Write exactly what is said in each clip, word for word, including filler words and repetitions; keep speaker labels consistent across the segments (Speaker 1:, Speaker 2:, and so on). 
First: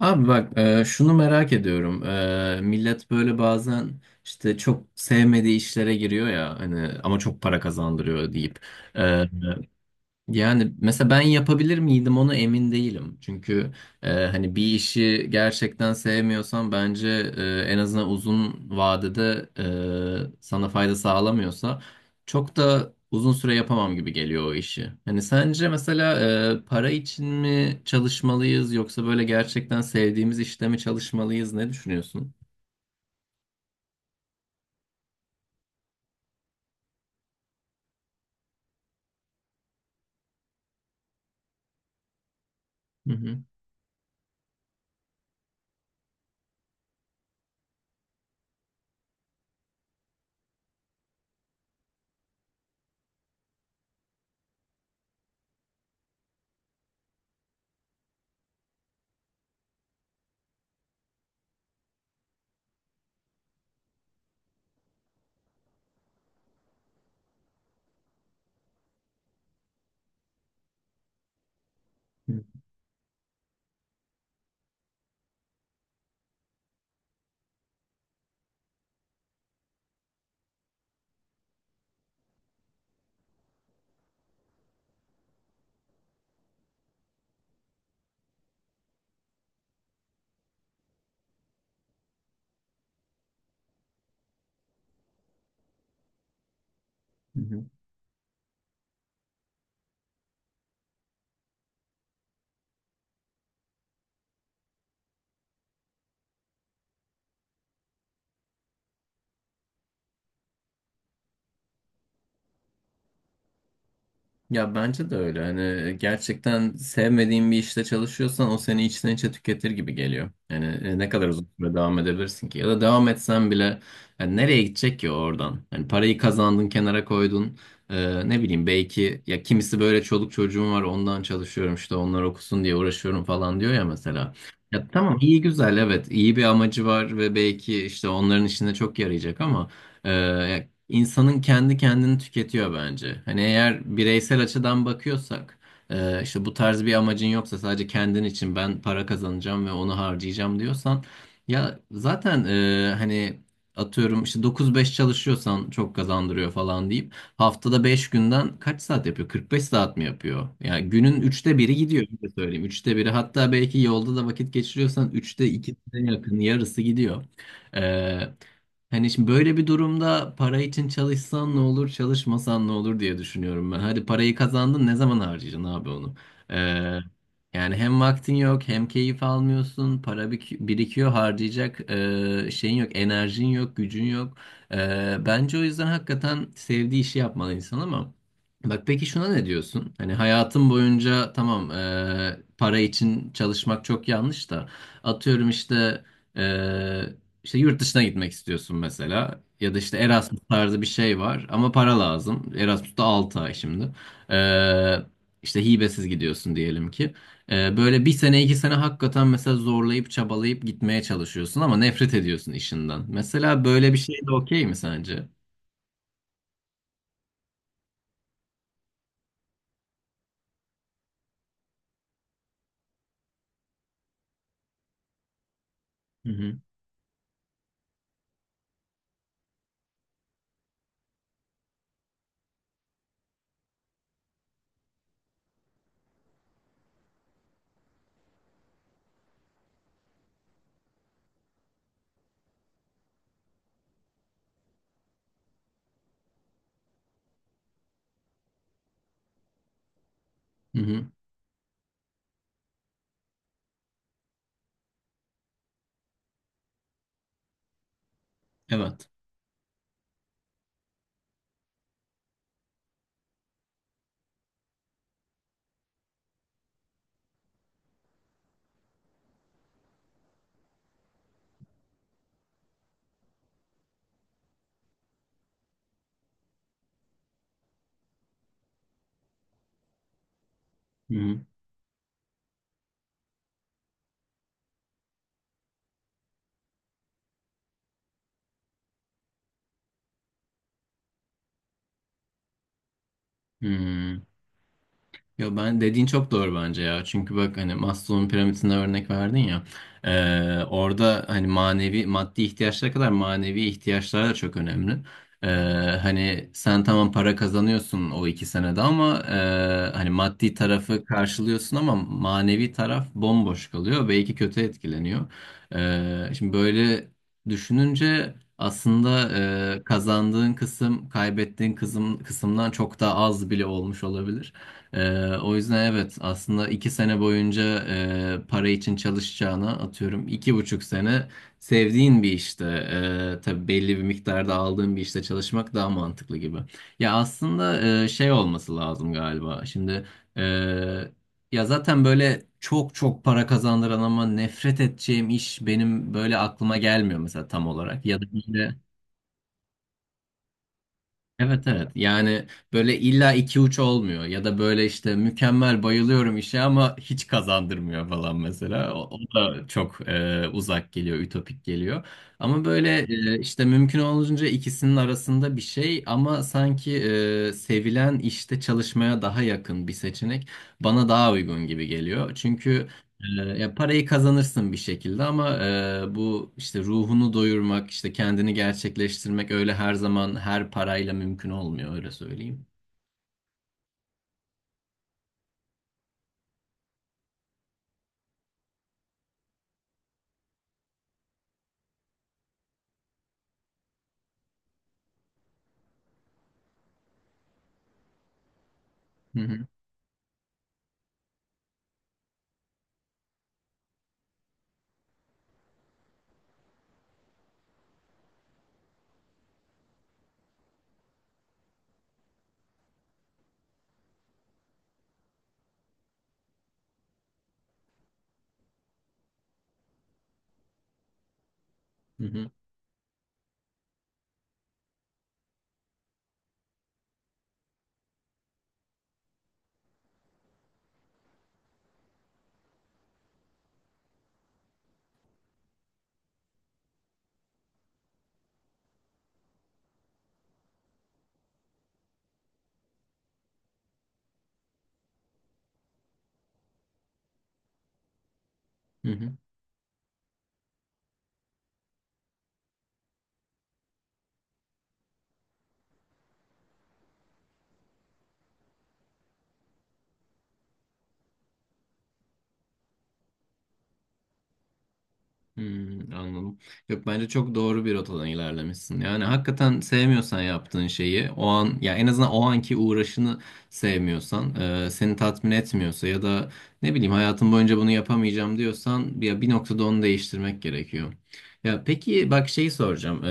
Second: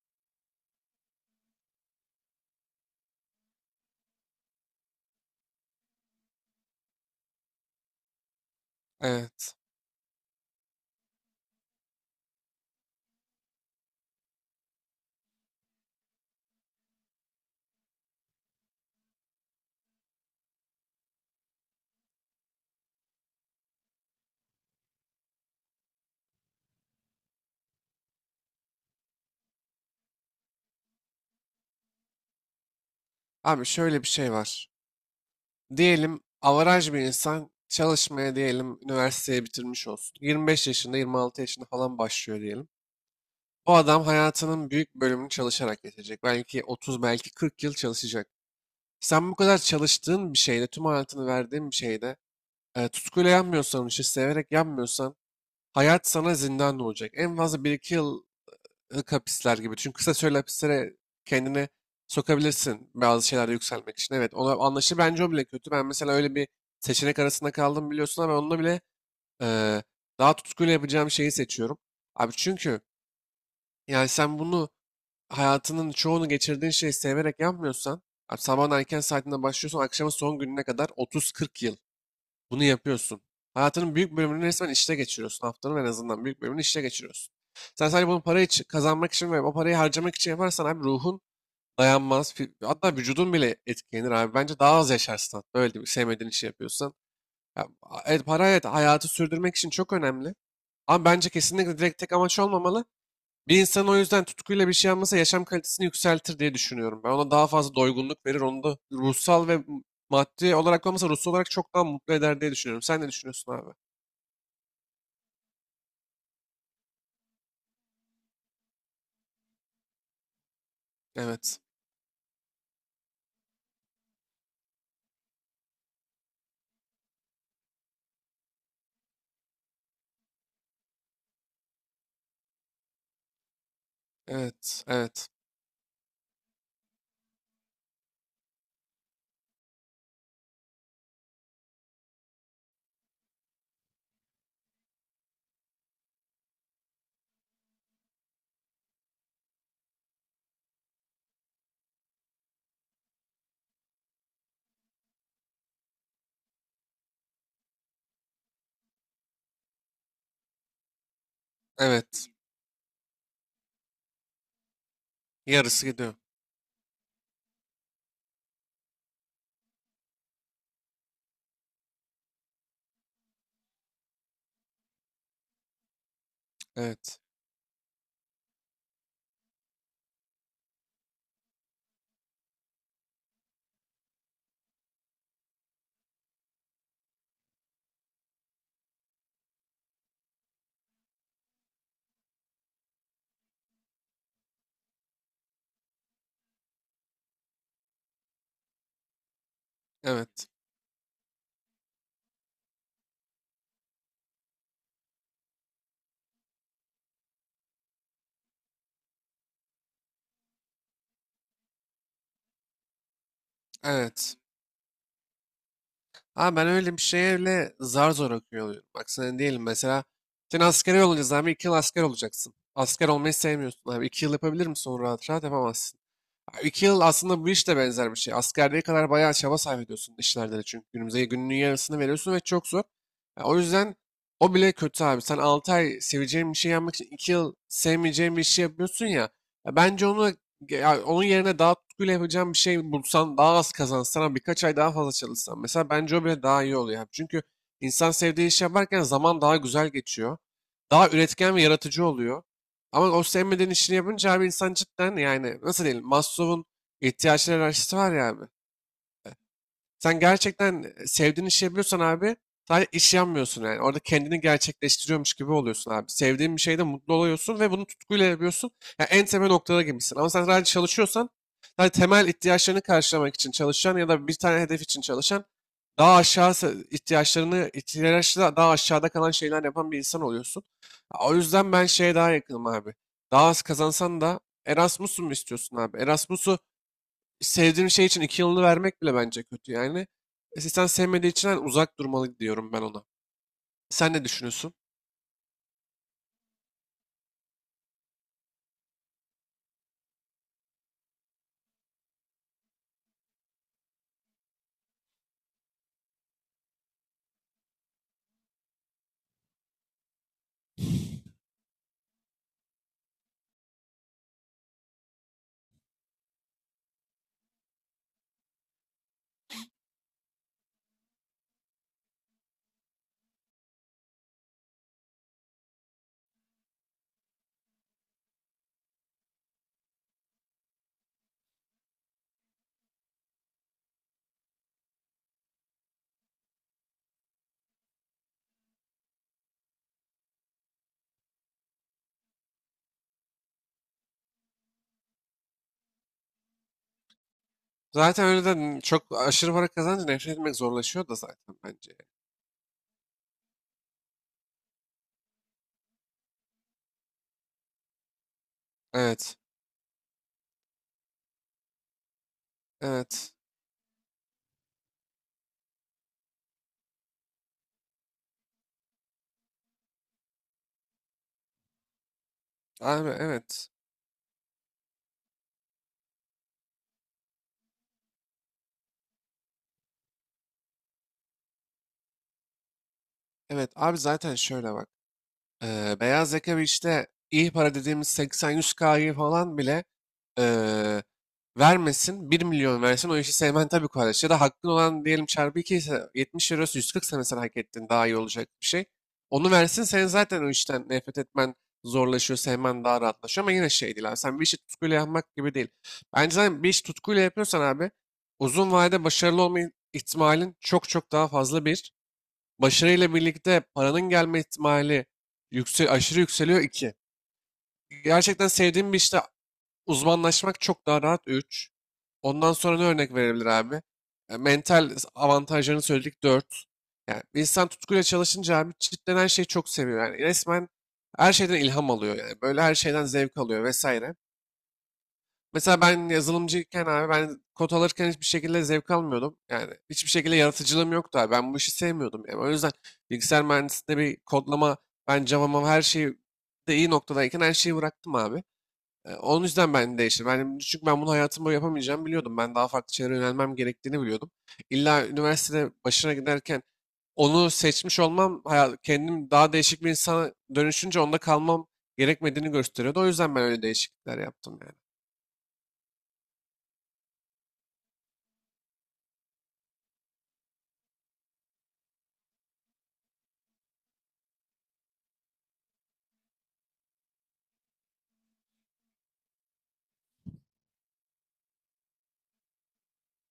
Speaker 1: Abi bak e, şunu merak ediyorum. E, millet böyle bazen işte çok sevmediği işlere giriyor ya hani ama çok para kazandırıyor deyip. E,
Speaker 2: Evet.
Speaker 1: Yani mesela ben yapabilir miydim onu emin değilim. Çünkü e, hani bir işi gerçekten sevmiyorsan bence e, en azından uzun vadede e, sana fayda sağlamıyorsa çok da uzun süre yapamam gibi geliyor o işi. Hani sence mesela e, para için mi çalışmalıyız yoksa böyle gerçekten sevdiğimiz işte mi çalışmalıyız, ne düşünüyorsun?
Speaker 2: Abi şöyle bir şey var. Diyelim avaraj bir insan çalışmaya diyelim üniversiteyi bitirmiş olsun. yirmi beş yaşında yirmi altı yaşında falan başlıyor diyelim.
Speaker 1: Hı hı.
Speaker 2: O adam hayatının büyük bölümünü çalışarak geçecek. Belki otuz belki kırk yıl çalışacak. Sen bu kadar çalıştığın bir şeyde tüm hayatını verdiğin bir şeyde e, tutkuyla yanmıyorsan işi severek yanmıyorsan hayat sana zindan olacak. En fazla bir iki yıl lık hapisler gibi. Çünkü kısa süreli hapislere kendini sokabilirsin bazı şeylerde yükselmek için. Evet ona anlaşılır. Bence o bile kötü. Ben mesela öyle bir seçenek arasında kaldım biliyorsun ama onunla bile eee, daha tutkuyla yapacağım şeyi seçiyorum. Abi
Speaker 1: Hı
Speaker 2: çünkü yani sen bunu hayatının çoğunu geçirdiğin şeyi severek yapmıyorsan abi sabahın erken saatinde başlıyorsan akşamın son gününe kadar otuz kırk yıl bunu yapıyorsun. Hayatının büyük bölümünü resmen işte geçiriyorsun. Haftanın en azından büyük bölümünü işte geçiriyorsun. Sen sadece bunu para için, kazanmak için ve o parayı harcamak için yaparsan abi ruhun dayanmaz. Fi- Hatta vücudun bile etkilenir abi. Bence daha az yaşarsın. Hatta, öyle değil mi? Sevmediğin işi yapıyorsan.
Speaker 1: hı.
Speaker 2: Ya, a- evet, para evet hayatı sürdürmek için çok önemli. Ama bence kesinlikle direkt tek amaç olmamalı. Bir insan o yüzden tutkuyla bir şey yapması yaşam kalitesini yükseltir diye düşünüyorum. Ben ona daha fazla doygunluk verir, onu da ruhsal ve maddi olarak olmasa ruhsal olarak çok daha mutlu eder diye düşünüyorum. Sen ne düşünüyorsun abi?
Speaker 1: Ya bence de öyle. Hani e, gerçekten sevmediğin bir işte çalışıyorsan o seni içten içe tüketir gibi geliyor. Yani e, ne kadar uzun
Speaker 2: Evet,
Speaker 1: süre devam edebilirsin ki? Ya da devam etsen bile yani nereye gidecek ki oradan? Yani parayı kazandın, kenara koydun. E, ne bileyim, belki ya kimisi böyle çoluk çocuğum var ondan çalışıyorum, işte onlar okusun diye uğraşıyorum falan diyor ya mesela.
Speaker 2: evet,
Speaker 1: Ya tamam,
Speaker 2: evet,
Speaker 1: iyi güzel, evet, iyi bir amacı var ve belki işte onların işine çok yarayacak ama e, insanın kendi kendini tüketiyor bence. Hani eğer bireysel açıdan bakıyorsak, e, işte bu tarz bir amacın yoksa sadece kendin için ben para kazanacağım ve onu harcayacağım diyorsan, ya zaten e, hani atıyorum işte dokuz beş çalışıyorsan çok kazandırıyor falan deyip haftada beş günden kaç saat yapıyor? kırk beş saat mi yapıyor? Yani günün üçte biri gidiyor,
Speaker 2: evet.
Speaker 1: öyle söyleyeyim. Üçte biri, hatta belki yolda da vakit geçiriyorsan üçte
Speaker 2: Yarısı
Speaker 1: ikisine
Speaker 2: gidiyor.
Speaker 1: yakın, yarısı gidiyor. E, Hani şimdi böyle bir durumda para için çalışsan ne olur, çalışmasan ne olur diye düşünüyorum ben. Hadi parayı kazandın, ne zaman harcayacaksın abi onu? Ee,
Speaker 2: Evet,
Speaker 1: Yani hem vaktin yok, hem keyif almıyorsun, para bik- birikiyor, harcayacak ee, şeyin yok, enerjin yok, gücün yok. Ee, bence o yüzden hakikaten sevdiği işi yapmalı insan ama. Bak peki şuna ne diyorsun? Hani hayatın boyunca tamam ee, para için çalışmak çok yanlış da atıyorum işte. e, işte yurt dışına gitmek istiyorsun mesela ya da işte Erasmus
Speaker 2: evet,
Speaker 1: tarzı bir şey var ama para lazım. Erasmus'ta da ay şimdi. Ee, işte hibesiz gidiyorsun diyelim ki. Ee, böyle bir sene iki sene hakikaten mesela zorlayıp çabalayıp gitmeye çalışıyorsun ama nefret ediyorsun işinden. Mesela böyle bir şey de
Speaker 2: evet.
Speaker 1: okey mi sence?
Speaker 2: Abi ben öyle bir şeye öyle zar zor okuyor oluyorum. Bak sen diyelim mesela sen askere yollanacağız abi iki yıl asker olacaksın. Asker olmayı sevmiyorsun abi. İki yıl yapabilir misin onu rahat rahat yapamazsın.
Speaker 1: Hı hı.
Speaker 2: İki yıl aslında bu iş de benzer bir şey. Askerliğe kadar bayağı çaba sarf ediyorsun işlerde de çünkü günümüze gününün yarısını veriyorsun ve çok zor. Ya o yüzden o bile kötü abi. Sen altı ay seveceğin bir şey yapmak için iki yıl sevmeyeceğin bir şey yapıyorsun ya. Ya bence onu ya onun yerine daha tutkuyla yapacağın bir şey bulsan, daha az kazansan ama birkaç ay daha fazla çalışsan. Mesela bence o bile daha iyi oluyor, abi. Çünkü insan sevdiği iş yaparken zaman daha güzel geçiyor.
Speaker 1: Hı hı.
Speaker 2: Daha üretken ve yaratıcı oluyor. Ama o sevmediğin işini yapınca abi insan cidden yani nasıl diyelim Maslow'un ihtiyaçlar hiyerarşisi var ya abi.
Speaker 1: Evet.
Speaker 2: Sen gerçekten sevdiğin işi yapıyorsan abi sadece iş yanmıyorsun yani. Orada kendini gerçekleştiriyormuş gibi oluyorsun abi. Sevdiğin bir şeyde mutlu oluyorsun ve bunu tutkuyla yapıyorsun. Yani en temel noktada gibisin. Ama sen sadece çalışıyorsan sadece temel ihtiyaçlarını karşılamak için çalışan ya da bir tane hedef için çalışan daha aşağı se- ihtiyaçlarını ihtiyaçla daha aşağıda kalan şeyler yapan bir insan oluyorsun.
Speaker 1: Hı
Speaker 2: O
Speaker 1: hı.
Speaker 2: yüzden ben şeye daha yakınım abi. Daha az kazansan da Erasmus'u mu istiyorsun abi? Erasmus'u sevdiğim şey için iki yılını vermek bile bence kötü yani. E, sen sevmediği için hani uzak durmalı diyorum ben ona. Sen
Speaker 1: Hı.
Speaker 2: ne düşünüyorsun?
Speaker 1: Yo, ben dediğin çok doğru bence ya. Çünkü bak hani Maslow'un piramidine örnek verdin ya. Ee, orada hani manevi maddi ihtiyaçlara kadar, manevi ihtiyaçlar da çok önemli. Ee, Hani sen tamam para kazanıyorsun o iki senede ama e, hani maddi tarafı karşılıyorsun ama manevi taraf bomboş kalıyor. Belki kötü etkileniyor. Ee, şimdi böyle düşününce aslında e, kazandığın kısım kaybettiğin kısım, kısımdan çok daha az bile olmuş olabilir. Ee, o yüzden evet, aslında iki sene boyunca e, para için çalışacağına atıyorum iki buçuk sene sevdiğin bir işte, e, tabii belli bir miktarda aldığın bir işte çalışmak daha mantıklı gibi. Ya aslında e, şey olması lazım galiba şimdi, e, ya zaten böyle çok çok para kazandıran ama nefret edeceğim iş benim böyle aklıma gelmiyor mesela tam olarak ya da
Speaker 2: Zaten öyle
Speaker 1: işte.
Speaker 2: de çok aşırı para kazanınca nefret etmek zorlaşıyor da zaten
Speaker 1: Evet evet,
Speaker 2: bence.
Speaker 1: yani böyle illa iki uç olmuyor ya da böyle işte mükemmel bayılıyorum işe ama hiç kazandırmıyor falan mesela o, o
Speaker 2: Evet.
Speaker 1: da çok e, uzak geliyor, ütopik geliyor ama böyle
Speaker 2: Evet.
Speaker 1: e, işte mümkün olunca ikisinin arasında bir şey ama sanki e, sevilen işte çalışmaya daha yakın bir seçenek bana daha uygun gibi geliyor çünkü
Speaker 2: Abi
Speaker 1: ee,
Speaker 2: evet.
Speaker 1: ya parayı kazanırsın bir şekilde ama e, bu işte ruhunu doyurmak, işte kendini gerçekleştirmek öyle her zaman her parayla mümkün olmuyor, öyle söyleyeyim.
Speaker 2: Evet abi zaten şöyle bak. Eee, beyaz yaka bir işte iyi para dediğimiz seksen-yüz K'yı falan bile eee, vermesin. Bir milyon versin o işi sevmen tabii kardeş. Ya da hakkın olan diyelim çarpı iki ise yetmiş eurosu yüz kırk sene sen hak ettin daha iyi olacak bir şey.
Speaker 1: Hı
Speaker 2: Onu
Speaker 1: hı,
Speaker 2: versin sen zaten o işten nefret etmen zorlaşıyor, sevmen daha rahatlaşıyor ama yine şey değil abi. Sen bir işi tutkuyla yapmak gibi değil. Bence zaten bir işi tutkuyla yapıyorsan abi uzun vadede başarılı olma ihtimalin çok çok daha fazla bir. Başarıyla birlikte paranın gelme ihtimali yüksel, aşırı yükseliyor iki. Gerçekten sevdiğim bir işte uzmanlaşmak çok daha rahat üç.
Speaker 1: hı hı,
Speaker 2: Ondan sonra ne örnek verebilir abi? E, mental avantajlarını söyledik dört. Yani bir insan tutkuyla çalışınca abi cidden her şeyi çok seviyor. Yani resmen her şeyden ilham alıyor yani. Böyle her şeyden zevk alıyor vesaire. Mesela ben yazılımcıyken abi ben kod alırken hiçbir şekilde zevk almıyordum. Yani hiçbir şekilde yaratıcılığım yoktu abi. Ben bu işi sevmiyordum. Yani o yüzden bilgisayar mühendisliğinde bir kodlama, ben Java'ma her şeyi de iyi noktadayken her şeyi bıraktım abi.
Speaker 1: hı
Speaker 2: E,
Speaker 1: hı.
Speaker 2: Onun yüzden ben değiştim. Ben, çünkü ben bunu hayatım boyu yapamayacağımı biliyordum. Ben daha farklı şeylere yönelmem gerektiğini biliyordum. İlla üniversitede başına giderken onu seçmiş olmam, hayat, kendim daha değişik bir insana dönüşünce onda kalmam gerekmediğini gösteriyordu. O yüzden ben öyle değişiklikler yaptım yani.
Speaker 1: Hmm, anladım. Yok, bence çok doğru bir rotadan ilerlemişsin. Yani hakikaten sevmiyorsan yaptığın şeyi o an, ya en azından o anki uğraşını sevmiyorsan, e, seni tatmin etmiyorsa ya da ne bileyim hayatım boyunca bunu yapamayacağım diyorsan ya bir noktada onu değiştirmek gerekiyor. Ya peki bak, şeyi soracağım.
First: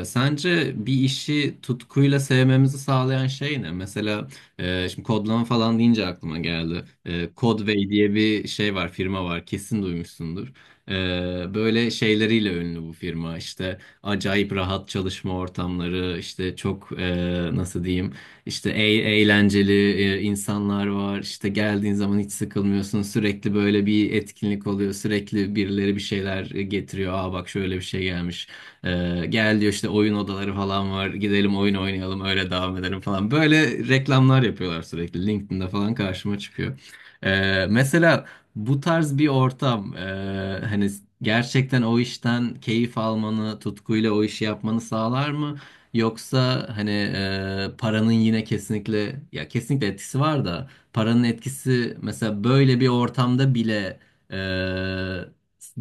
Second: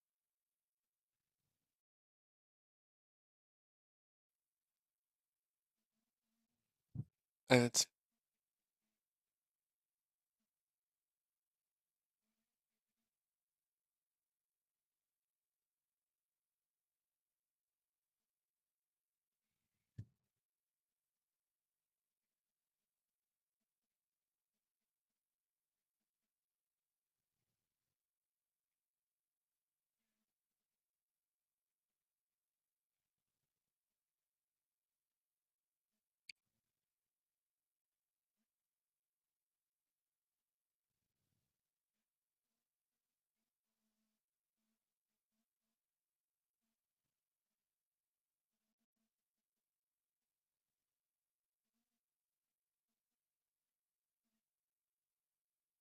Speaker 1: E, sence bir işi tutkuyla sevmemizi sağlayan şey ne? Mesela e, şimdi kodlama falan deyince aklıma geldi. E,
Speaker 2: Evet.
Speaker 1: Codeway diye bir şey var, firma var, kesin duymuşsundur. Ee, böyle şeyleriyle ünlü bu firma, işte acayip rahat çalışma ortamları, işte çok e, nasıl diyeyim, işte e- eğlenceli e, insanlar var, işte geldiğin zaman hiç sıkılmıyorsun, sürekli böyle bir etkinlik oluyor, sürekli birileri bir şeyler getiriyor, aa bak şöyle bir şey gelmiş, Ee, gel diyor, işte oyun odaları falan var, gidelim oyun oynayalım, öyle devam edelim falan, böyle reklamlar yapıyorlar sürekli, LinkedIn'de falan karşıma çıkıyor. Ee, mesela bu tarz bir ortam eee, hani gerçekten o işten keyif almanı, tutkuyla o işi yapmanı sağlar mı? Yoksa hani eee, paranın yine kesinlikle, ya kesinlikle etkisi var da paranın etkisi mesela böyle bir ortamda bile eee,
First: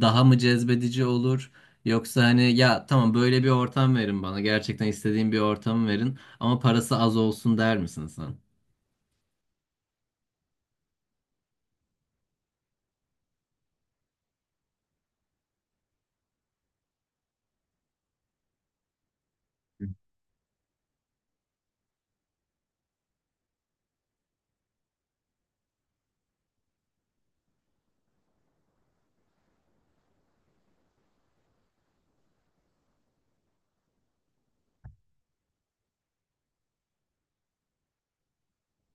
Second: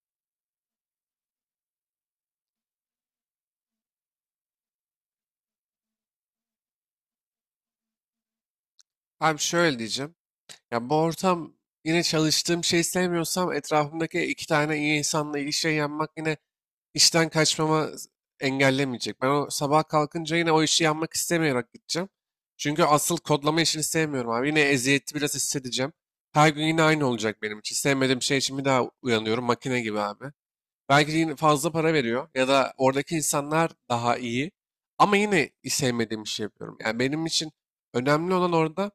Speaker 1: daha mı cezbedici olur? Yoksa hani ya tamam böyle bir ortam verin bana, gerçekten istediğim bir ortamı verin ama parası az olsun der misin sen?
Speaker 2: Abi şöyle diyeceğim. Ya bu ortam yine çalıştığım şeyi sevmiyorsam etrafımdaki iki tane iyi insanla ilişkiye yanmak yine işten kaçmama engellemeyecek. Ben o sabah kalkınca yine o işi yanmak istemeyerek gideceğim. Çünkü asıl kodlama işini sevmiyorum abi. Yine eziyeti biraz hissedeceğim. Her gün yine aynı olacak benim için. Sevmediğim şey için bir daha uyanıyorum makine gibi abi. Belki yine fazla para veriyor ya da oradaki insanlar daha iyi. Ama yine sevmediğim işi yapıyorum. Yani benim için önemli olan orada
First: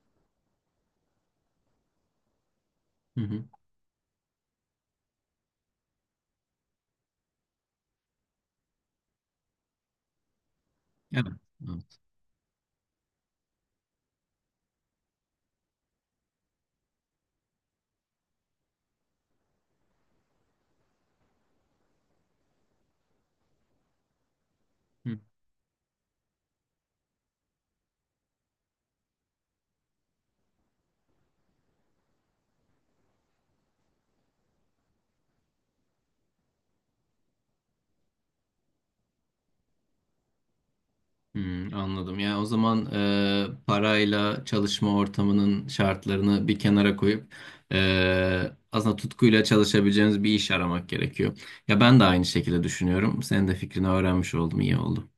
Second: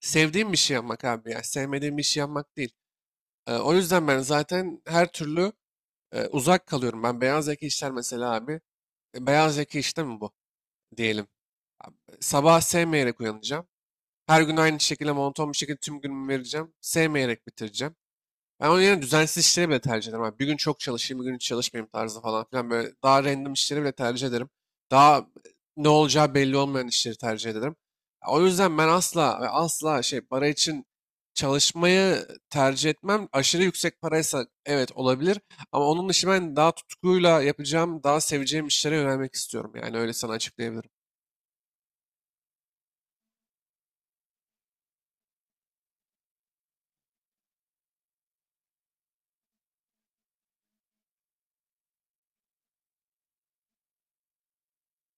Speaker 2: sevdiğim bir şey yapmak abi ya. Sevmediğim bir şey yapmak değil.
Speaker 1: Hı hı.
Speaker 2: Ee, o yüzden ben zaten her türlü e, uzak kalıyorum. Ben beyaz yaka işler mesela abi. E, Beyaz yaka işte mi bu
Speaker 1: Evet.
Speaker 2: diyelim. Abi,
Speaker 1: Evet.
Speaker 2: sabah sevmeyerek uyanacağım. Her gün aynı şekilde monoton bir şekilde tüm günümü vereceğim. Sevmeyerek bitireceğim. Ben onun yerine düzensiz işleri bile tercih ederim, abi. Bir gün çok çalışayım, bir gün hiç çalışmayayım tarzı falan filan. Böyle daha random işleri bile tercih ederim. Daha e, ne olacağı belli olmayan işleri tercih ederim. O yüzden ben asla ve asla şey para için çalışmayı tercih etmem. Aşırı yüksek paraysa evet olabilir. Ama onun dışı ben daha tutkuyla yapacağım, daha seveceğim işlere yönelmek istiyorum. Yani öyle sana açıklayabilirim.
Speaker 1: Hmm, anladım. Yani o zaman e, parayla çalışma ortamının şartlarını bir kenara koyup e, aslında tutkuyla çalışabileceğiniz bir iş aramak gerekiyor. Ya ben de aynı şekilde düşünüyorum. Senin de fikrini öğrenmiş oldum. İyi oldu.